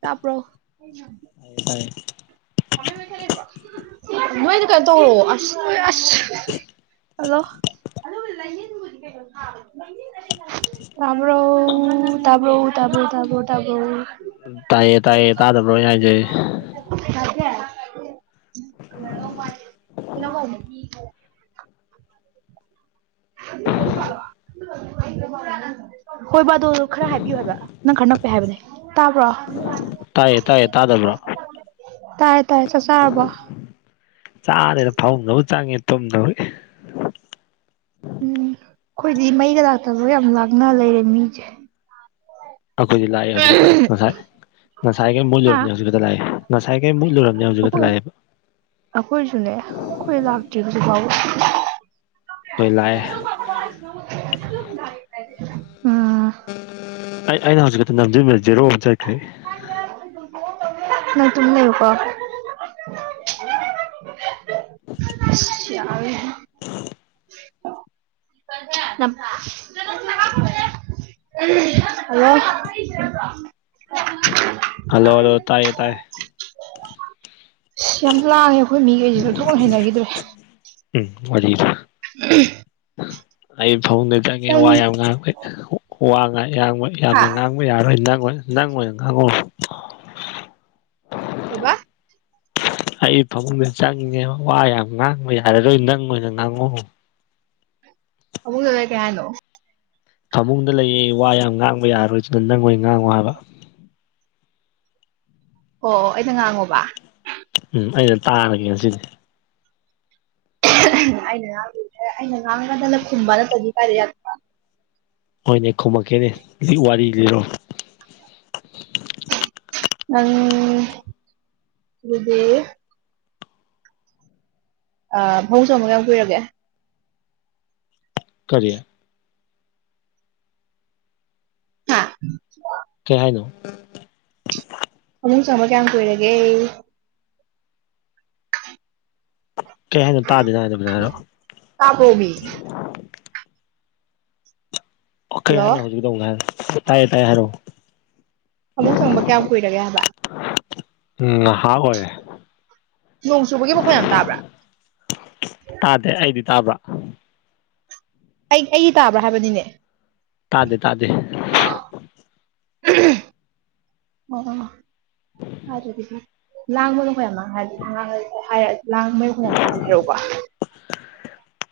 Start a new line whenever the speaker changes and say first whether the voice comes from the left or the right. right: ꯇꯥꯕ꯭ꯔꯣ
left: ꯇꯥꯏꯌꯦ
right: [unintelligible] ꯅꯣꯏꯗꯨ ꯀꯩꯅꯣ ꯇꯧꯔꯛꯑꯣ ꯑꯁ ꯑꯁ ꯍꯜꯂꯣ ꯇꯥꯕ꯭ꯔꯣꯎ ꯇꯥꯕ꯭ꯔꯧ ꯇꯥꯕ꯭ꯔꯧ ꯇꯥꯕ꯭ꯔꯣ ꯇꯥꯕ꯭ꯔꯧ
left: ꯇꯥꯏꯌꯦ ꯇꯥꯏꯌꯦ ꯇꯥꯗꯕ꯭ꯔꯣ ꯑꯩꯅ ꯍꯥꯏꯖꯦ
right: [unintelligible] [unintelligible] [unintelligible] ꯍꯣꯏꯕ ꯑꯗꯣ ꯈꯔ ꯍꯥꯏꯕꯤꯌꯨ ꯍꯥꯏꯕ ꯅꯪ ꯈꯔ ꯅꯛꯄꯩ ꯍꯥꯏꯕꯅꯦ ꯇꯥꯕ꯭ꯔꯣ
left: ꯇꯥꯏꯌꯦ ꯇꯥꯏꯌꯦ ꯇꯥꯗꯕ꯭ꯔꯣ
right: ꯇꯥꯔꯦ ꯇꯥꯔꯦ ꯆꯥꯛ ꯆꯥꯔꯕꯣ
left: ꯆꯥꯔꯦꯗ ꯐꯃꯨꯡꯗꯕꯨ ꯆꯪꯉꯦ ꯇꯨꯝꯗꯧꯒꯤ
right: ꯎꯝ ꯑꯩꯈꯣꯏꯗꯤ ꯃꯩꯒꯥ ꯂꯥꯛꯇꯕꯒ ꯌꯥꯝ ꯂꯥꯡꯅ ꯂꯩꯔꯦ ꯃꯤꯖꯦ
left: ꯑꯩꯈꯣꯏꯗꯤ ꯂꯥꯛꯑꯦ ꯍꯧꯖꯤꯛꯈꯛꯇ ꯉꯁꯥꯏ ꯉꯁꯥꯏꯒꯩ
right: ꯍꯥ
left: ꯃꯨꯠꯂꯨꯔꯕꯅꯦ ꯍꯧꯖꯤꯛ ꯈꯛꯇ ꯂꯥꯛꯑꯦ ꯉꯁꯥꯏꯒꯩ ꯃꯨꯠꯂꯨꯔꯝꯅꯦ ꯍꯧꯖꯤꯛ ꯈꯛꯇ
right: ꯑꯩꯈꯣꯏ
left: ꯂꯥꯛꯑꯦꯕ
right: ꯑꯩꯈꯣꯏꯁꯨꯅꯦ ꯑꯩꯈꯣꯏ ꯂꯥꯛꯇ꯭ꯔꯤ ꯍꯧꯖꯤꯛꯐꯥꯎꯕ
left: ꯇꯣꯏ ꯂꯥꯛꯑꯦ
right: [unintelligible] ꯎꯝ
left: ꯑꯩ ꯑꯩꯅ ꯍꯧꯖꯤꯛ ꯈꯛꯇ ꯅꯝꯖꯟꯕꯗꯥ ꯖꯦꯔꯣ ꯑꯃ ꯆꯠꯈ꯭ꯔꯦ
right: ꯅꯪ ꯇꯨꯃꯤꯟ ꯂꯩꯌꯨꯀꯣ
left: [inaudible]
right: ꯏꯁ ꯌꯥꯔꯔꯣꯏꯍꯦ [unintelligible] [unintelligible]
left: ꯍꯜꯂꯣ ꯍꯜꯂꯣ ꯇꯥꯏꯌꯦ ꯇꯥꯏꯌꯦ
right: ꯌꯥꯝ ꯂꯥꯡꯉꯦ ꯑꯩꯈꯣꯏ ꯃꯤꯒꯩꯖꯦ ꯑꯣꯟꯊꯣꯛꯅ ꯍꯩꯅꯒꯤꯗ꯭ꯔꯦ
left: ꯎꯝ ꯋꯥꯔꯤꯗ ꯑꯩ ꯐꯥꯃꯨꯡꯗ ꯆꯡ ꯉꯦ
right: ꯅꯪ
left: ꯋꯥ ꯌꯥꯝ ꯉꯥꯡꯕꯩ ꯋꯥ ꯉꯥꯡ ꯌꯥꯝꯋꯩ
right: ꯍꯥ
left: ꯌꯥꯝꯅ ꯉꯥꯡ ꯃꯣꯏ ꯌꯥꯔꯔꯣꯏ ꯅꯪ ꯑꯣꯏ ꯅꯪ ꯑꯣꯏꯅ ꯉꯥꯡꯉꯣ
right: ꯀꯩꯕ
left: ꯑꯩ ꯐꯃꯨꯡꯗ ꯆꯪꯉꯦꯕ ꯋꯥ ꯌꯥꯝ ꯉꯥꯡꯕ ꯌꯥꯔꯕꯣꯏ ꯅꯪ ꯑꯣꯏꯅ ꯉꯥꯡꯉꯣ
right: ꯑꯃꯨꯛ ꯂꯂ ꯀꯦ ꯍꯥꯏꯜꯅꯣ [inaudible]
left: ꯐꯃꯨꯡꯗ ꯂꯩꯌꯦ ꯋꯥ ꯌꯥꯝ ꯉꯥꯡꯕ ꯌꯥꯔꯣꯏꯗꯨꯅ ꯅꯪꯑꯣꯢ ꯉꯥꯡꯉꯣ ꯍꯥꯏꯕ
right: ꯑꯣ ꯑꯣ ꯑꯩꯩꯅ ꯉꯥꯡꯉꯣꯕ
left: ꯎꯝ ꯑꯩꯅ ꯇꯥꯔꯒꯦ ꯉꯁꯤꯗꯤ
right: ꯑꯩꯅ ꯉꯥꯡ ꯑꯩꯅ ꯉꯥꯡꯒꯗꯅ ꯈꯨꯝꯕ ꯅꯠꯇꯗꯤ ꯀꯥꯏꯗ
left: ꯍꯣꯏꯅꯦ ꯈꯨꯝꯃꯛꯀꯦꯅꯦ ꯍꯧꯖꯤꯛ ꯋꯥꯔꯤ ꯂꯤꯔꯛꯑꯣ
right: ꯅꯪ ꯑꯗꯨꯗꯤ ꯐꯃꯨꯛ ꯆꯪꯕ ꯀꯌꯥꯝ ꯀꯨꯏꯔꯒꯦ
left: ꯀꯔꯤ
right: ꯍꯥ
left: ꯀꯩ ꯍꯥꯏꯅꯣ
right: ꯐꯃꯨꯡ ꯆꯪꯕ ꯀꯌꯥꯝ ꯀꯨꯏꯔꯒꯦ
left: ꯀꯩ ꯍꯥꯏꯅꯣ ꯇꯥꯗꯦ ꯅꯪ ꯍꯥꯢꯗꯣ
right: ꯇꯥꯕꯔꯣꯃꯦ
left: ꯑꯣ ꯀꯩ ꯍꯥꯏꯅꯣ
right: ꯍꯜꯂꯣ
left: ꯍꯧꯖꯤꯛꯒꯥꯗꯣ ꯑꯃꯨꯛꯒ [inaudible] ꯍꯥꯏ ꯇꯥꯏꯌꯦ ꯇꯥꯏꯌꯦ ꯍꯥꯏꯔꯣ
right: ꯐꯃꯨꯛ ꯆꯪꯕ ꯀꯌꯥꯝ ꯀꯨꯏꯔꯒꯦ ꯍꯥꯏꯕ
left: ꯎꯝ ꯅꯍꯥꯛ ꯑꯣꯢꯔꯦ
right: ꯅꯣꯡ ꯆꯨꯕꯒꯤ ꯃꯈꯣꯏ ꯌꯥꯝ ꯇꯥꯕ꯭ꯔꯥ
left: ꯇꯥꯗꯦ ꯑꯩꯗꯤ ꯇꯥꯕ꯭ꯔ
right: ꯑꯩ ꯑꯩꯒꯤ ꯇꯥꯕ꯭ꯔꯥ ꯍꯥꯏꯕꯅꯤꯅꯦ
left: ꯇꯥꯗꯦ ꯇꯥꯗꯦ
right: [inaudible] ꯂꯥꯡꯕꯅꯣꯈꯌꯥꯝ ꯃꯥꯡ ꯍꯥꯏꯔꯗꯤꯥꯡ ꯂꯥꯡꯕꯅꯣꯈꯌꯥꯝꯈꯔꯣꯀꯣ [inaudible]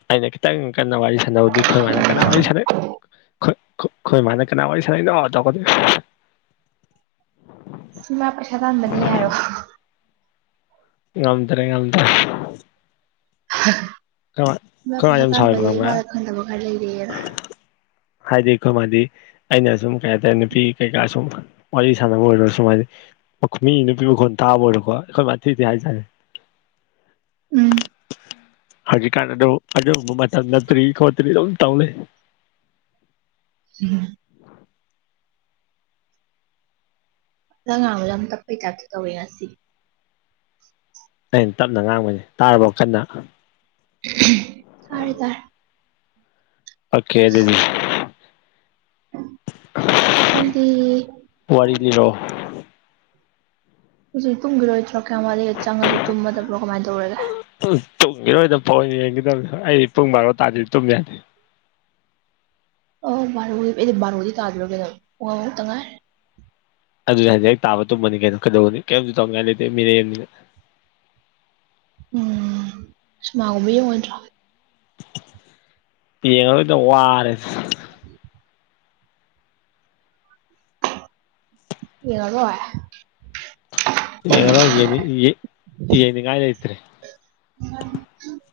left: ꯑꯩꯅ ꯈꯤꯇꯪ ꯀꯟꯅ ꯋꯥꯔꯤ ꯁꯥꯟꯅꯕꯗꯤ ꯈꯣꯏ ꯃꯅꯥ ꯀꯅꯥ ꯋꯥꯔꯤ ꯁꯥꯟꯅꯩ ꯈꯣꯏ ꯃꯥꯅ ꯀꯅꯥ ꯋꯥꯔꯤ ꯁꯥꯟꯅꯩꯅꯣ ꯇꯧꯔꯛꯒꯅꯤ
right: ꯢꯃꯥ ꯄꯩꯁꯥ ꯇꯥꯟꯕꯅꯦ ꯍꯥꯢꯌꯣ
left: ꯉꯝꯗꯔꯦ ꯉꯝꯗꯔꯦ
right: ꯏꯃꯥ
left: ꯃꯥ
right: ꯄꯩꯁꯥ
left: ꯌꯥꯝ ꯁꯥꯎꯋꯦꯕ
right: ꯇꯥꯟꯕꯅꯦ
left: ꯈꯪꯕ꯭ꯔꯥ
right: ꯏꯃꯥꯅ ꯈꯪꯗꯕ ꯈꯔ ꯂꯩꯔꯦꯅ
left: ꯍꯥꯏꯗꯤ ꯑꯩꯈꯣꯏ ꯃꯥꯗꯤ ꯑꯩꯅ ꯁꯨꯝ ꯀꯩ ꯍꯥꯏꯇꯥꯔꯦ ꯅꯨꯄꯤ ꯀꯩꯀꯥ ꯁꯨꯝ ꯋꯥꯔꯤ ꯁꯥꯟꯅꯕ ꯑꯣꯏꯔꯁꯨ ꯁꯨꯝ ꯃꯤ ꯅꯨꯄꯤ ꯃꯈꯣꯟ ꯇꯥꯕ ꯑꯣꯏꯔꯣꯀꯣ ꯑꯩꯈꯣꯏ ꯊꯤꯊꯤ ꯍꯥꯏꯖꯠꯅꯤ
right: ꯎꯝ
left: ꯍꯧꯖꯤꯛꯀꯥꯟꯗꯣ ꯑꯗꯨ ꯃꯇꯝ ꯅꯠꯇ꯭ꯔꯤ ꯈꯣꯠꯇ꯭ꯔꯤ ꯑꯗꯨꯝ ꯇꯧ ꯂꯩ
right: ꯎꯝ [inaudible] ꯅꯪ ꯉꯥꯡꯕꯁꯦ ꯌꯥꯝ ꯇꯥꯞꯄꯩ ꯇꯥꯢꯞ ꯇꯧꯋꯦ ꯉꯁꯤ
left: ꯑꯩꯅ ꯇꯞꯅ ꯉꯥꯡꯕꯩꯅꯦ ꯇꯥꯔꯕꯣ ꯀꯥꯟꯅ
right: ꯇꯥꯔꯦ ꯇꯔꯦ
left: ꯑꯣꯀꯦ ꯑꯗꯨꯗꯤ
right: ꯑꯩꯗꯤ
left: ꯋꯥꯔꯤ ꯂꯤꯔꯛꯑꯣ
right: ꯍꯧꯖꯤꯛ ꯇꯨꯝꯈꯤꯔꯣꯏꯗ꯭ꯔꯣ ꯀꯌꯥꯝ ꯋꯥꯂꯤ ꯆꯪꯉꯗꯤ ꯇꯨꯝꯈꯤꯔꯣꯢꯗꯔꯣ ꯀꯃꯥꯏꯅ ꯇꯧꯔꯒꯦ
left: ꯎꯝ ꯇꯨꯝꯒꯤꯔꯣꯏ ꯐꯣꯜ ꯌꯦꯡꯒꯗꯕꯅꯦ ꯑꯩ ꯄꯨꯡ ꯕꯥꯔꯣ ꯇꯥꯗꯤ ꯇꯨꯝ ꯌꯥ
right: ꯑꯣ ꯕꯥꯥꯔꯣꯗꯤ ꯑꯩꯗꯤ ꯕꯥꯔꯣꯗꯤ ꯇꯥꯗꯔꯣ [inaudible] ꯀꯗꯣ ꯋꯥ ꯇꯉꯥꯏ
left: ꯑꯗꯨꯅ ꯍꯧꯖꯤꯛ ꯑꯩ ꯇꯥꯕ ꯇꯨꯝꯃꯅꯤ ꯀꯩꯗꯧꯔꯨꯅꯤ ꯀꯔꯤꯝꯇ ꯇꯧꯅꯤꯡꯉꯥꯏ ꯂꯩꯇꯦ ꯃꯤꯔꯦꯝꯅꯤ
right: ꯎꯝ ꯁꯤꯃꯥꯒꯨꯝꯕ ꯌꯦꯡꯉꯣꯢꯗ꯭ꯔꯣ
left: ꯌꯦꯡꯉꯔꯣꯢꯗ ꯋꯥꯔꯦ
right: ꯗꯤ [inaudible] ꯌꯦꯡꯉꯥꯔꯣꯢ
left: ꯌꯦꯡꯉꯥꯔꯣꯢ ꯌꯦꯡꯅꯤꯡꯉꯥꯏ ꯂꯩꯇ꯭ꯔꯦ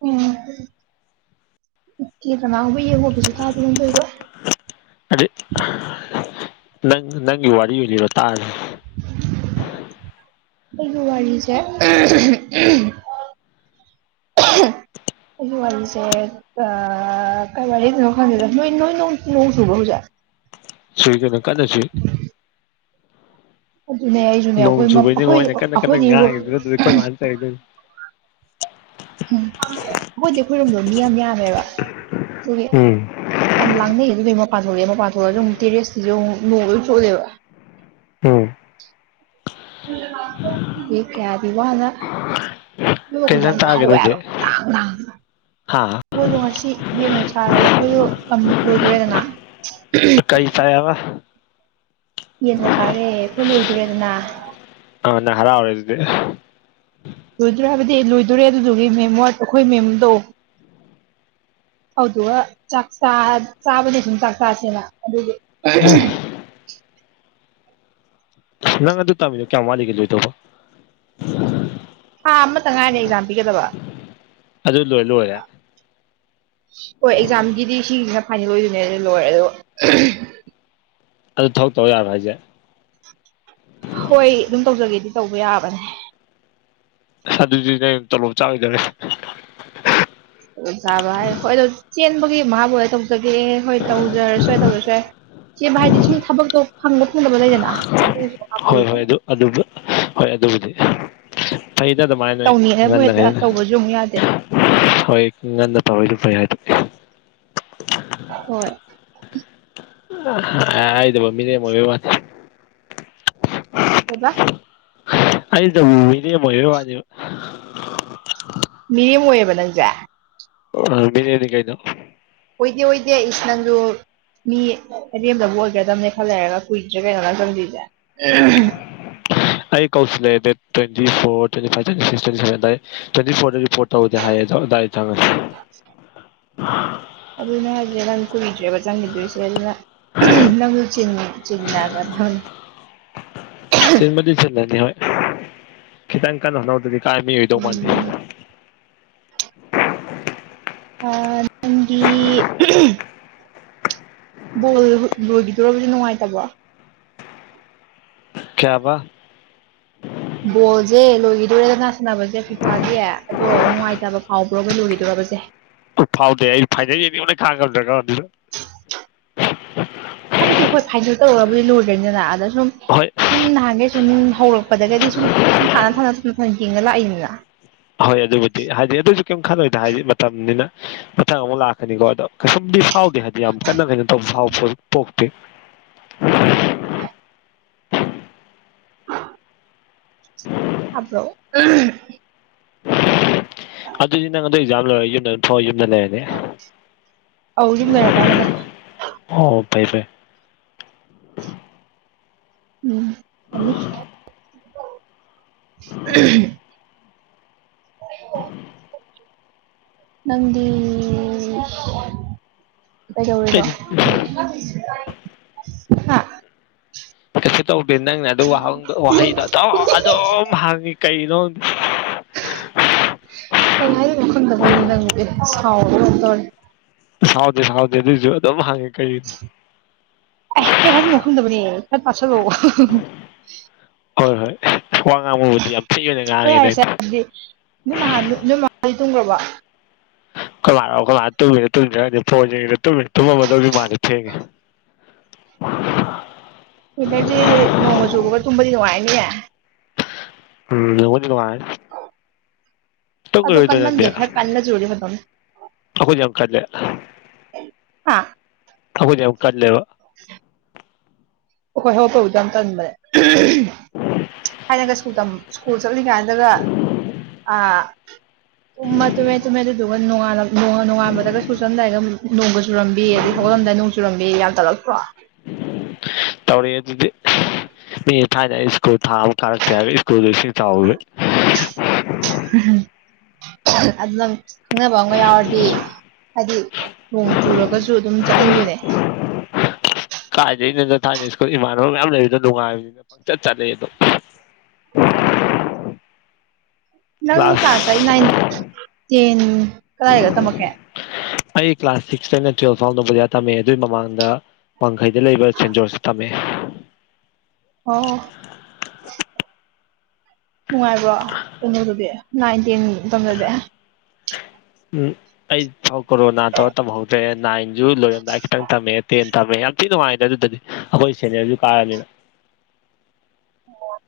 right: ꯎꯝ ꯏꯦꯗꯅꯥꯕ ꯌꯦꯡꯍꯨꯕꯁꯨ ꯊꯥꯗꯅꯣꯝ ꯊꯣꯏꯗꯣꯏ [inaudible]
left: ꯅꯪ ꯅꯪꯒꯤ ꯋꯥꯔꯤ ꯑꯣꯏꯅ ꯂꯤꯔꯣ ꯇꯥꯔꯒꯦ
right: ꯑꯩꯒꯤ ꯋꯥꯔꯤꯁꯦ [unintelligible] ꯑꯩ ꯋꯥꯔꯤꯁꯦ ꯑ ꯀꯩ ꯋꯥꯔꯤ ꯂꯤꯗꯣꯢꯅꯣ ꯈꯪꯗꯦꯗ ꯅꯣꯏ ꯅꯣꯏ ꯅꯣꯡ ꯆꯨꯕ꯭ꯔꯣ ꯍꯧꯖꯤꯛ
left: ꯆꯨꯏ ꯀꯩꯅꯣ ꯀꯟꯅ ꯆꯨꯏ
right: ꯑꯈꯣꯢꯁꯨꯅꯦ
left: ꯅꯣꯡ ꯆꯨꯕꯩꯅꯤꯉꯣ ꯑꯩꯅ ꯀꯟꯅ ꯀꯟꯅ ꯉꯥꯏꯉꯤꯁꯤ ꯅꯇꯗꯤ ꯑꯩꯈꯣꯏ ꯃꯥꯅ ꯆꯩꯗꯣꯏꯅꯤ
right: ꯑꯈꯣꯏꯗꯤ ꯈꯣꯢꯔꯣꯝꯗꯣ ꯃꯤ ꯌꯥꯝ ꯌꯥꯝꯃꯦꯕ ꯑꯗꯨꯒꯤ
left: ꯎꯝ
right: ꯌꯥꯝ ꯂꯥꯡꯅꯩ ꯑꯗꯨꯒꯤ ꯃꯄꯥꯟ ꯊꯣꯛꯂꯛꯑꯦ ꯃꯄꯥꯟ ꯊꯣꯛꯂꯑꯁꯨ ꯑꯃꯨꯛ ꯇꯦꯔꯦꯁꯁꯤꯁꯨꯨ ꯅꯣꯡ ꯂꯣꯏ ꯆꯣꯠꯂꯦꯕ
left: ꯎꯝ
right: [unintelligible] ꯀꯌꯥꯗꯤ ꯋꯥꯅ
left: ꯀꯩ ꯏꯟꯖꯥꯡ
right: [unintelligible]
left: ꯆꯥꯔꯒꯦ ꯅꯣꯏꯗꯤ
right: ꯍꯧꯋꯦꯕꯈꯣꯏ ꯂꯥꯡ ꯂꯥꯡꯗꯅ
left: ꯍꯥ
right: ꯃꯈꯣꯏꯗꯣ ꯉꯁꯤ ꯌꯦꯟ ꯑꯣꯢ ꯆꯔꯦ ꯑꯩꯈꯣꯏꯗꯣ ꯑꯃꯨ ꯂꯣꯏꯗꯣꯔꯦꯗꯅ
left: ꯀꯩ ꯆꯥꯑꯦꯕ
right: ꯌꯦꯡꯕꯣ ꯆꯥꯔꯦ ꯑꯩꯈꯣꯏ ꯂꯣꯏꯗꯣꯔꯦꯗꯅ
left: ꯑ ꯅꯪ ꯍꯔꯥꯎꯔꯦ ꯑꯗꯨꯗꯤ
right: ꯂꯣꯏꯗꯣꯔꯦ ꯍꯥꯏꯕꯗꯤ ꯂꯣꯏꯗꯣꯔꯦ ꯑꯗꯨꯗꯨꯒꯤ ꯃꯦꯝ ꯋꯥ ꯑꯩꯈꯣꯏ ꯃꯦꯝꯗꯣ ꯑꯗꯨꯗꯨꯒ ꯆꯥꯛꯆꯥ ꯆꯥꯕꯗꯤ ꯑꯗꯨꯝ ꯆꯥꯛ ꯆꯥꯁꯦꯅ ꯑꯗꯨꯒꯤ
left: ꯑꯣ ꯅꯪ ꯑꯗꯨ ꯇꯝꯃꯤꯗꯣ ꯀꯌꯥꯝ ꯋꯥꯠꯂꯤꯒꯦ ꯂꯣꯏꯗꯣꯕ
right: ꯊꯥ ꯑꯃꯇ ꯉꯥꯏꯔꯦ ꯑꯦꯛꯖꯥꯝ ꯄꯤꯒꯗꯕ
left: ꯑꯗꯨ ꯂꯣꯏ ꯂꯣꯏꯔꯦ
right: ꯍꯣꯏ ꯑꯦꯛꯖꯥꯝꯒꯤꯗꯤ ꯁꯤꯁꯤꯅ ꯐꯥꯏꯅꯦꯜ ꯑꯣꯏꯗꯣꯏꯅꯦ ꯑꯗꯨ ꯂꯣꯏꯔꯦ ꯑꯗꯣ
left: ꯑꯗꯨ ꯊꯕꯛ ꯇꯧ ꯌꯥꯕ꯭ꯔꯥ ꯍꯥꯏꯁꯦ
right: ꯍꯣꯏ ꯑꯗꯨꯝ ꯇꯧꯖꯒꯦꯗꯤ ꯇꯧꯕ ꯌꯥꯕꯅꯦ
left: ꯑꯗꯨꯖꯨꯅꯦ ꯇꯣꯂꯣꯞ ꯆꯥꯒꯤꯗꯧꯔꯦ
right: ꯇꯣꯂꯣꯞ ꯆꯥꯕ ꯍꯥꯏ ꯍꯣꯏ ꯑꯗꯣ ꯆꯦꯟꯕꯒꯤ ꯃꯍꯥꯕꯨ ꯑꯗꯨ ꯇꯧꯖꯒꯦ ꯍꯣꯏ ꯇꯧꯖꯔꯁꯨ ꯌꯥꯏ ꯇꯧꯗ꯭ꯔꯁꯨ ꯌꯥꯏ ꯀꯦꯕ ꯍꯥꯏꯗꯤ ꯁꯨꯝ ꯊꯕꯛꯇꯣ ꯐꯪꯕ ꯐꯪꯗꯕ ꯂꯩꯗꯅ ꯑꯗꯨ
left: ꯍꯣꯏ ꯍꯣꯏ ꯑꯗꯨ ꯑꯗꯨ ꯍꯣꯏ ꯑꯗꯨꯕꯨꯗꯤ ꯐꯩꯅ ꯑꯗꯨꯃꯥꯏꯅꯣꯏ
right: ꯇꯧꯅꯤꯡꯉꯕꯨ ꯍꯦꯛꯇ
left: ꯉꯟꯅꯉꯩꯗ
right: ꯇꯧꯕꯁꯨ ꯑꯃꯨꯛ ꯌꯥꯗꯦ
left: ꯍꯣꯏ ꯉꯟꯅ ꯇꯧꯔꯤꯗꯣ ꯐꯩ [unintelligible]
right: ꯍꯣꯏ
left: [unintelligible] ꯍꯥꯏꯗ ꯃꯤꯔꯦꯝ ꯑꯣꯢꯕꯩ ꯋꯥꯅꯤ
right: ꯀꯩꯕꯥ
left: ꯑꯩꯗꯨꯝ ꯃꯤꯔꯦꯝ ꯑꯣꯢꯕꯩ ꯋꯥꯅꯤ
right: ꯃꯤꯔꯦꯝ ꯑꯣꯏꯌꯦꯕ ꯅꯪꯁꯦ
left: ꯑ ꯃꯤꯔꯦꯝꯅꯤ ꯀꯩꯅꯣ
right: ꯑꯣꯏꯗꯦ ꯑꯣꯏꯗꯦ ꯏꯁ ꯅꯪꯗꯨ ꯃꯤ ꯑꯔꯦꯝꯗꯕ ꯑꯣꯏꯒꯗꯕꯅꯦ ꯈꯜ ꯂꯩꯔꯒ ꯀꯨꯏꯗ꯭ꯔꯦ ꯀꯩꯅꯣ ꯅꯪ ꯆꯪꯗꯣꯢꯁꯦ
left: ꯑꯩ ꯀꯧꯁꯤꯜꯂꯛꯑꯦ [unintelligible] ꯇꯧꯗꯦ ꯍꯥꯏꯌꯦ ꯑꯗꯨꯗꯥꯏꯗ ꯆꯪꯉ
right: [inaudible]
left: [inaudible]
right: ꯑꯗꯨꯅꯦ ꯍꯥꯏꯖꯤ ꯅꯪ ꯀꯨꯏꯗ꯭ꯔꯦꯕ ꯆꯪꯈꯤꯗꯣꯏꯁꯦ ꯑꯗꯨꯅ ꯅꯪꯁꯨ ꯆꯤꯟ ꯆꯤꯟꯗꯥꯒꯗꯅꯤ
left: ꯆꯤꯟꯕꯨꯗꯤ ꯆꯤꯟꯂꯅꯤ ꯍꯣꯏ ꯈꯤꯇꯪ ꯀꯟꯅ ꯍꯣꯠꯅꯧꯗꯗꯤ ꯀꯥꯏ ꯃꯤ ꯑꯣꯏꯗꯧ ꯃꯥꯥꯟꯗꯦ
right: ꯎꯝ ꯑꯥ ꯅꯪꯗꯤ [unintelligible] ꯕꯣꯜ ꯂꯣꯏꯈꯤꯗꯣꯔꯕꯨꯗꯤ ꯅꯨꯡꯉꯥꯏꯇꯕ꯭ꯔꯣ
left: ꯀꯌꯥꯕ
right: ꯕꯣꯜꯁꯦ ꯂꯣꯏꯈꯤꯗꯣꯔꯦꯗꯅꯅꯥ ꯁꯥꯟꯅꯕꯁꯦ ꯐꯤꯐꯥꯒꯤ ꯑꯗꯣ ꯅꯨꯡꯉꯥꯏꯇꯕ ꯐꯥꯎꯕ꯭ꯔꯣꯒ ꯂꯣꯏꯈꯤꯗꯣꯏꯕꯁꯦ
left: ꯎ ꯐꯥꯎꯗꯦ ꯑꯩ ꯐꯥꯏꯗ ꯈꯥꯗ꯭ꯔꯒ ꯑꯗꯨ
right: ꯍꯥꯏꯕꯗꯤ ꯍꯣꯏ ꯐꯥꯏꯅꯦꯜ ꯇꯧꯕꯨꯗꯤ ꯂꯣꯏꯗ꯭ꯔꯣꯏꯅꯤꯗꯅ ꯑꯗ ꯁꯨꯝ
left: ꯍꯣꯏ
right: ꯁꯨꯝ ꯅꯍꯥꯟꯒꯩ ꯁꯨꯝ ꯍꯧꯔꯛꯄꯗꯗꯒꯤꯗꯤ ꯁꯨꯝ ꯁꯨꯝ ꯊꯥꯅ ꯊꯝꯅ ꯊꯅ ꯊꯅ ꯌꯦꯡꯅ ꯂꯥꯛꯏꯅꯤꯅ
left: ꯍꯣꯏ ꯑꯗꯨꯕꯨꯗꯤ ꯍꯥꯏꯗꯤ ꯑꯗꯨꯁꯨ ꯀꯔꯤꯝ ꯈꯜꯂꯣꯏꯗ ꯍꯥꯏꯗꯤ ꯃꯇꯝꯅꯤꯅ ꯃ ꯊ ꯑꯃ ꯂꯅꯤꯒꯗ ꯁ ꯐꯥꯎꯗ ꯌꯥꯝ ꯀꯟꯅ ꯀꯟꯅ ꯇꯧꯕ ꯐꯥꯎ ꯄꯣꯛꯇꯦ
right: ꯑꯞ꯭ꯔꯣ
left: ꯑꯗꯨꯗꯤ ꯅꯪꯗꯣ ꯑꯦꯛꯖꯥꯝꯣꯏꯔꯒ ꯌꯨꯝꯗ ꯑꯗꯨꯝꯥꯎ ꯌꯨꯝꯗꯅꯦ
right: ꯑ ꯑꯗꯨꯨꯝ ꯂꯩꯔꯗꯕꯅꯦ
left: ꯑꯣ ꯄꯥꯏ ꯄ
right: ꯎꯝ ꯅꯪꯗꯤ ꯀꯩꯗꯧꯔꯤꯕꯣ
left: ꯑꯩꯗꯤ ꯀꯩꯁꯨ ꯇꯧꯗꯦ ꯅꯪꯅꯦ ꯑꯗꯨꯍ ꯋꯥꯍꯩꯗꯣ ꯑꯗꯨꯝ ꯍꯪꯉꯤ ꯀꯩꯅꯣ
right: ꯀꯩ ꯍꯥꯏꯗꯅꯣ ꯈꯪꯗꯕꯩꯅꯤ ꯅꯪꯕꯨ ꯁꯥꯎꯕꯔꯣꯝꯗꯣꯔꯦ
left: ꯁꯥꯎꯇ ꯁꯥꯎꯊ ꯑꯗꯨꯁꯨ ꯑꯗꯨꯣ ꯃꯥꯥꯡꯉꯦ ꯀꯩ
right: ꯑꯦ ꯀꯩ ꯍꯥꯏꯗꯤ ꯉꯍꯟꯗꯕꯅꯦ ꯈꯔ ꯄꯥꯁꯜꯂꯣ
left: ꯍꯣꯏ ꯍꯣꯏ ꯋꯥ ꯉꯥꯡꯕꯕꯨꯗꯤ ꯌꯥꯝ ꯐꯤ ꯑꯣꯏꯅ
right: ꯍꯣꯏ
left: ꯉꯥꯡꯉꯦꯅ
right: ꯌꯥꯔꯦꯁꯦ
left: ꯑꯩꯗꯣ
right: ꯑꯗꯨꯗꯤ ꯅꯃꯤ ꯃꯥꯥ ꯇꯣꯡꯈ꯭ꯔꯕꯣ
left: ꯏ ꯂꯥꯛꯛꯑꯣꯣꯏꯥꯛ ꯇꯨꯝꯃꯤꯗ ꯇꯨꯝꯁꯤ꯭ꯔꯒꯗꯤ ꯐꯣꯟ ꯇꯨꯝꯃꯦ ꯇꯨꯝꯃꯝꯃꯗꯧꯗꯤ ꯃꯥꯗꯤ ꯐꯦꯡꯉꯦ [inaudible]
right: ꯍꯇꯔꯁꯦ ꯅꯣꯡꯃ ꯆꯨꯕꯒ ꯇꯨꯝꯕꯗꯤ ꯅꯨꯡꯉꯥꯏꯅꯤꯌꯦ
left: ꯎꯝ ꯍꯅꯤꯀꯉꯥꯏ
right: ꯑꯣ ꯀꯥꯟ ꯃꯦꯔ ꯀꯥꯟꯗꯅ ꯖꯨꯔꯤ ꯇꯣ
left: ꯑꯈꯣꯏꯖ ꯌꯥꯝ ꯈꯥꯗꯂꯦ
right: ꯍꯥ
left: ꯊꯥꯛ ꯌꯥꯝ ꯀꯜꯂꯦꯕ
right: [inaudible] ꯑꯣ ꯍꯣꯏ ꯍꯣꯏ ꯍꯣꯏ ꯎ ꯌꯥꯝ ꯌꯥꯝ ꯇꯕꯦ ꯍꯥꯏꯅꯒ ꯁꯜ ꯁ꯭ꯀꯨꯜ ꯆꯠꯂꯤ ꯀꯥꯟꯗꯒ ꯑ ꯇꯃ ꯇꯃꯦ ꯇ ꯑꯗꯨ ꯑꯗꯨꯒꯉ ꯅꯣꯡ ꯅꯣꯡꯉꯥꯟꯕꯗꯒ ꯁꯨꯔ ꯆꯝꯗꯥꯏꯒ ꯅꯣꯡꯒ ꯆꯨꯔꯝꯕꯤ ꯑꯗꯩ ꯍꯧꯒꯠꯂꯝꯗꯥꯏꯗꯣꯡ ꯆꯨꯔꯝꯕꯤ ꯌꯥꯝ ꯇꯠꯂꯛ ꯍ
left: ꯇꯧꯔꯛꯑꯦ ꯑꯗꯨꯗꯤ ꯃꯤ ꯊꯥꯏꯗ ꯁ꯭ꯀꯨꯜ ꯊꯥ ꯑꯃ ꯀꯥꯔꯛꯇꯦ ꯍꯥꯏꯔꯒ ꯁ꯭ꯀꯨꯜꯗꯨꯣ ꯏꯁꯤꯡ ꯆꯥꯎ
right: ꯑꯗꯨꯅ ꯈꯪꯅꯕ ꯑꯃ ꯌꯥꯎꯔꯗꯤ ꯍꯥꯏꯗꯤ ꯅꯣꯡ ꯆꯨꯔꯒꯁꯨ ꯑꯗꯨꯝ ꯆꯠꯅꯤꯡꯗꯣꯏꯅꯦ
left: ꯀꯥꯏꯗꯒꯤꯩ ꯅ ꯊꯥꯏꯅ ꯁ꯭ꯀꯨꯜ ꯏꯃꯥꯟꯅꯕ ꯃꯌꯥꯝ ꯂꯩꯕꯗꯣ ꯅꯨꯡꯉꯥꯏꯕꯅꯤꯅ ꯄꯪꯆꯠ ꯆꯠꯂꯦ ꯑꯗꯣ
right: ꯅꯪ ꯀ꯭ꯂꯥꯁ ꯑꯩ ꯅꯥꯏꯟ ꯇꯦꯟ ꯀꯗꯥꯏꯒ ꯇꯝꯃꯛꯀꯦ
left: ꯑꯩ ꯀ꯭ꯂꯥꯁ ꯁꯤꯛꯇꯩꯅ ꯇꯨꯌꯦꯞ ꯐꯥꯎ ꯅꯣꯕꯣꯗꯤꯌꯥ ꯗ ꯇꯝꯃꯛꯑꯦ ꯑꯗꯨꯏ ꯃꯃꯥꯡꯗ ꯋꯥꯡꯈꯩꯗ ꯂꯩꯕ ꯁꯦꯟꯖꯣꯔꯁ ꯇ ꯇꯝꯃꯛꯑꯦ
right: ꯑꯣ ꯅꯨꯡꯉꯥꯏꯕ꯭ꯔꯣ ꯀꯩꯅꯣꯗꯨꯗꯤ ꯅꯥꯏ ꯇꯦꯟ ꯃꯇꯝꯗꯗꯤ
left: ꯎꯝ ꯑꯩ ꯀꯣꯔꯣꯅꯥ ꯇꯧꯔ ꯇꯝꯍꯧꯗ꯭ꯔꯦ ꯅꯥꯏꯟꯁꯨ ꯂꯣꯏꯔꯝꯗꯥꯏ ꯈꯤꯇꯪ ꯇꯝꯃꯦ ꯇꯨꯌꯦꯞ ꯊꯝꯃꯤꯉꯩ ꯌꯥꯝ ꯊꯤ ꯅꯨꯡꯉꯥꯏꯗ ꯑꯗꯨꯗꯗꯤ ꯑꯩꯈꯣꯏ ꯁꯦꯅꯤꯌꯔꯁꯨ ꯀꯥꯔꯕꯅꯤꯅ
right: ꯑꯣ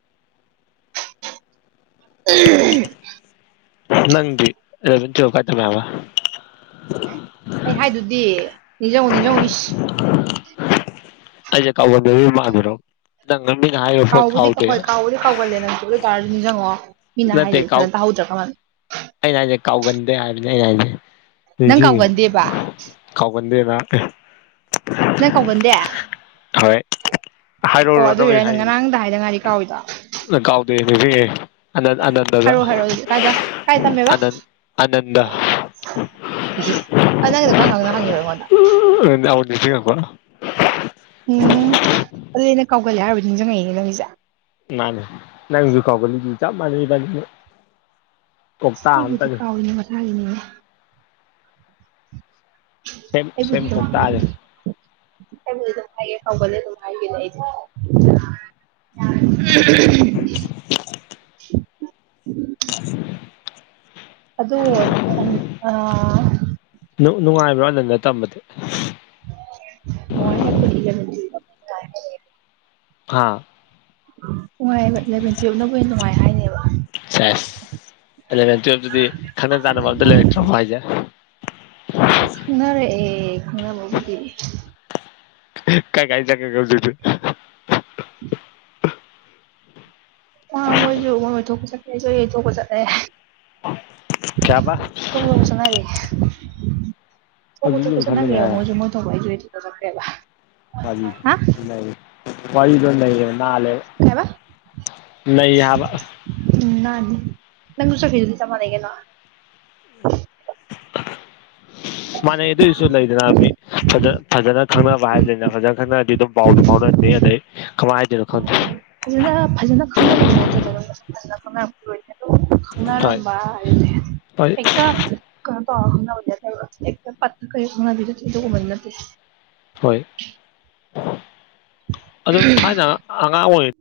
right: ꯑꯩ
left: ꯅꯪꯒꯤ ꯏꯂꯥꯕꯦꯟ ꯇꯤꯌꯦꯞ ꯀꯥꯏ ꯇꯝꯃꯛꯑꯦ ꯍꯥꯏꯕ
right: ꯑꯩ ꯍꯥꯏꯗꯨꯗꯤ ꯅꯤꯡꯖꯤꯡꯉꯣ ꯅꯤꯡꯖꯤꯡꯉꯣ ꯏꯁ
left: ꯑꯩꯁꯦ ꯀꯥꯎꯒꯟꯕ ꯃꯥꯟꯕꯔꯣ ꯅꯪ ꯃꯤꯅ ꯍꯥꯏꯈꯤꯕ ꯄꯣꯠ ꯀꯥꯎꯗꯦ ꯌꯥꯅꯤ
right: ꯀꯧꯒꯜꯂꯦ ꯅꯪꯁꯨ ꯑꯗꯨ ꯄꯥꯔꯥ ꯅꯤꯡꯁꯤꯡꯉꯣ ꯃꯤꯅ
left: ꯅꯠꯇꯦ
right: ꯍꯥꯏꯁꯦ
left: ꯀꯥꯎ
right: ꯐꯖꯅ ꯇꯥꯍꯧꯗ꯭ꯔꯕ
left: ꯑꯩꯅ ꯍꯥꯏꯁꯦ ꯀꯥꯎꯒꯟꯗꯦ ꯍꯥꯏꯕꯅꯦ ꯑꯩꯅ ꯍꯥꯏꯗꯤ
right: ꯅꯪ
left: ꯅꯤꯡꯁꯤꯡꯉꯤ
right: ꯀꯥꯎꯒꯟꯗꯦꯕ
left: ꯀꯥꯎꯒꯟꯗꯦꯕꯥ ꯑꯝꯇ
right: ꯅꯪ ꯀꯧꯒꯟꯗꯦ
left: ꯍꯣꯏ
right: ꯑꯣ
left: ꯍꯥꯏꯔꯛꯎꯔꯣ
right: ꯑꯗꯨꯏꯔ ꯅꯪ
left: ꯍꯥꯏꯔꯤꯕꯁꯦ
right: ꯉꯔꯥꯡꯗ ꯍꯥꯏꯗ ꯉꯥꯏꯔꯤ ꯀꯥꯎꯔꯤꯗꯣ
left: ꯀꯥꯎꯗꯦ ꯅꯤꯡꯖꯤꯡꯉꯦ
right: ꯍꯥꯏꯔꯣ ꯍꯥꯏꯔꯣ ꯑꯗꯨꯗꯤ ꯀꯥꯏꯗ ꯀꯥꯏ ꯇꯝꯃꯦꯕ
left: ꯑꯅꯟ ꯑꯅꯟꯗ
right: ꯏꯁꯤꯡ ꯅꯪꯒꯤꯗꯣ ꯈꯪ ꯈꯪ ꯍꯪꯏꯔꯣ ꯑꯩꯉꯣꯟꯗ
left: ꯑꯃꯨꯛ ꯅꯤꯡꯖꯡꯉꯛꯄ
right: ꯎꯝ ꯑꯗꯨꯗꯤ ꯑꯩꯅ ꯀꯥꯎꯒꯜꯂꯦ ꯍꯥꯏꯔꯨꯕꯩ ꯅꯤꯡꯁꯤꯡꯉꯛꯏꯅꯦ ꯅꯪꯒꯤꯁꯦ
left: ꯃꯥꯟꯅꯦ ꯅꯪꯖꯨ ꯀꯥꯎꯒꯜꯂꯤ ꯆꯞ ꯃꯥꯟꯅꯩ ꯏꯕꯥꯟꯅꯤ ꯃꯛ
right: ꯑꯩꯕꯨꯗꯤ ꯀꯧꯌꯦ ꯃꯁꯥꯒꯤꯅꯦ
left: ꯁꯦꯝ ꯁꯦꯝ
right: ꯑꯩꯕꯨꯗꯤ ꯑꯗꯨꯝ
left: ꯀꯧꯇꯥꯅꯤ
right: ꯑꯩꯕꯨꯗꯤ ꯑꯗꯨꯝ ꯍꯥꯏꯌꯦ ꯀꯧꯒꯟꯂꯦ ꯑꯗꯨꯝ ꯍꯥꯏꯗꯨꯗꯤ ꯑꯩꯗꯤ [unintelligible]
left: [inaudible] [unintelligible]
right: ꯑꯗꯣ ꯎꯝ ꯑꯥ
left: ꯅꯨꯡ ꯅꯨꯡꯉꯥꯏꯕꯔꯣ ꯑꯅꯟꯗ ꯇꯝꯕꯗꯤ
right: ꯅꯨꯡꯉꯥꯏꯍꯦ ꯑꯩꯈꯣꯏ ꯏꯂꯕꯦꯟ ꯗꯤ
left: ꯍꯥꯥ
right: ꯅꯨꯡꯉꯥꯏꯌꯦꯕ ꯏꯂꯚꯦꯟ ꯇꯨꯌꯦꯞꯅꯕꯨ ꯍꯦꯟꯅ ꯅꯨꯡꯉꯥꯏ ꯍꯥꯏꯅꯦꯕ
left: ꯁꯦꯁ ꯑꯦꯂꯚꯦꯟ ꯇꯨꯌꯦꯞꯇꯗꯤ ꯈꯪꯅ ꯆꯥꯟꯅꯕ ꯑꯝꯇ ꯂꯩꯔꯛꯇ꯭ꯔꯕꯣ ꯍꯥꯏꯁꯦ
right: ꯈꯪꯅꯔꯛꯑꯦ ꯈꯪꯅꯥꯕꯕꯨꯗꯤ
left: ꯀꯥꯏ ꯀꯥꯏ ꯆꯠꯈꯔꯒꯦ ꯍꯧꯖꯤꯛ ꯇꯤ
right: [unintelligible] ꯑꯥ ꯃꯣꯏꯁꯨ ꯃꯣꯏ ꯃꯣꯏ ꯊꯣꯛꯄ ꯆꯠꯈꯔꯦ ꯑꯩꯁꯨ ꯑꯩ ꯑꯩ ꯊꯣꯛꯄ ꯆꯠꯂꯦ
left: ꯀꯩ ꯍꯥꯏꯕꯥ
right: ꯊꯣꯛꯄ ꯊꯣꯛꯄ ꯆꯠꯅꯔꯦ ꯊꯣꯛꯄ
left: ꯍꯧꯖꯤꯛ
right: ꯊꯣꯛꯄ
left: ꯌꯦꯡꯊꯠꯂꯨꯔꯦ
right: ꯆꯠꯅꯈꯔ‌ꯦꯕ
left: ꯍꯥꯏꯔ
right: ꯃꯣꯏꯁꯨ ꯃꯣꯢ ꯇꯧꯕꯩꯁꯨ ꯏꯊꯟꯇꯥ ꯆꯠꯈꯔꯦꯕ
left: [unintelligible] ꯋꯔꯤꯗꯣ ꯂꯩ ꯅꯥꯟꯂꯦ
right: ꯀꯩꯕ
left: ꯅꯩ ꯍꯥꯏꯕ
right: ꯎꯝ ꯅꯥꯟꯅꯤ ꯅꯪꯁꯨ ꯆꯠꯈꯔ꯭ꯤꯗꯨꯗꯤ ꯆꯞ ꯃꯥꯟꯅꯩ ꯀꯩꯅꯣ
left: ꯃꯥꯟꯅꯩ ꯑꯗꯨꯑꯣꯏꯁꯨ ꯂꯩꯗꯅ ꯃꯤ ꯐꯖ ꯐꯖꯅ ꯈꯪꯅꯕ ꯍꯥꯏꯁꯤꯅ ꯐꯖꯅ ꯈꯪꯅꯔꯗꯤ ꯑꯗꯨꯝ ꯄꯥꯎꯖꯨ ꯐꯥꯎꯅꯔꯅꯤ ꯑꯗꯩ ꯀꯃꯥꯏ ꯍꯥꯏꯗꯣꯏꯅꯣ ꯈꯪꯗꯦ
right: ꯐꯖꯅ ꯐꯖꯅ ꯈꯪꯅꯕ ꯗꯤ ꯅꯠꯇꯦꯗꯅꯗꯣ ꯐꯖꯅꯥ ꯈꯪꯅꯥ ꯂꯣꯏ ꯑꯗꯨꯝ
left: ꯍꯣꯏ
right: ꯈꯪꯅꯔꯝꯕ ꯍꯥꯏꯗꯨꯗꯤ
left: ꯍꯣꯏ
right: ꯍꯦꯛꯇ ꯀꯩꯅꯣ ꯇꯧꯔ ꯈꯪꯅꯕꯗꯤ ꯅꯠꯇꯦꯕ ꯍꯦꯛꯇ ꯄꯥꯠ ꯇꯈꯩ ꯈꯪꯅꯕ ꯑꯗꯨꯒꯨꯝꯕꯗꯤ ꯅꯠꯇꯦ
left: ꯍꯣꯏ ꯑꯗꯨꯝ ꯊꯥꯏꯅ ꯑꯉꯥꯡ ꯑꯣꯏꯔꯤ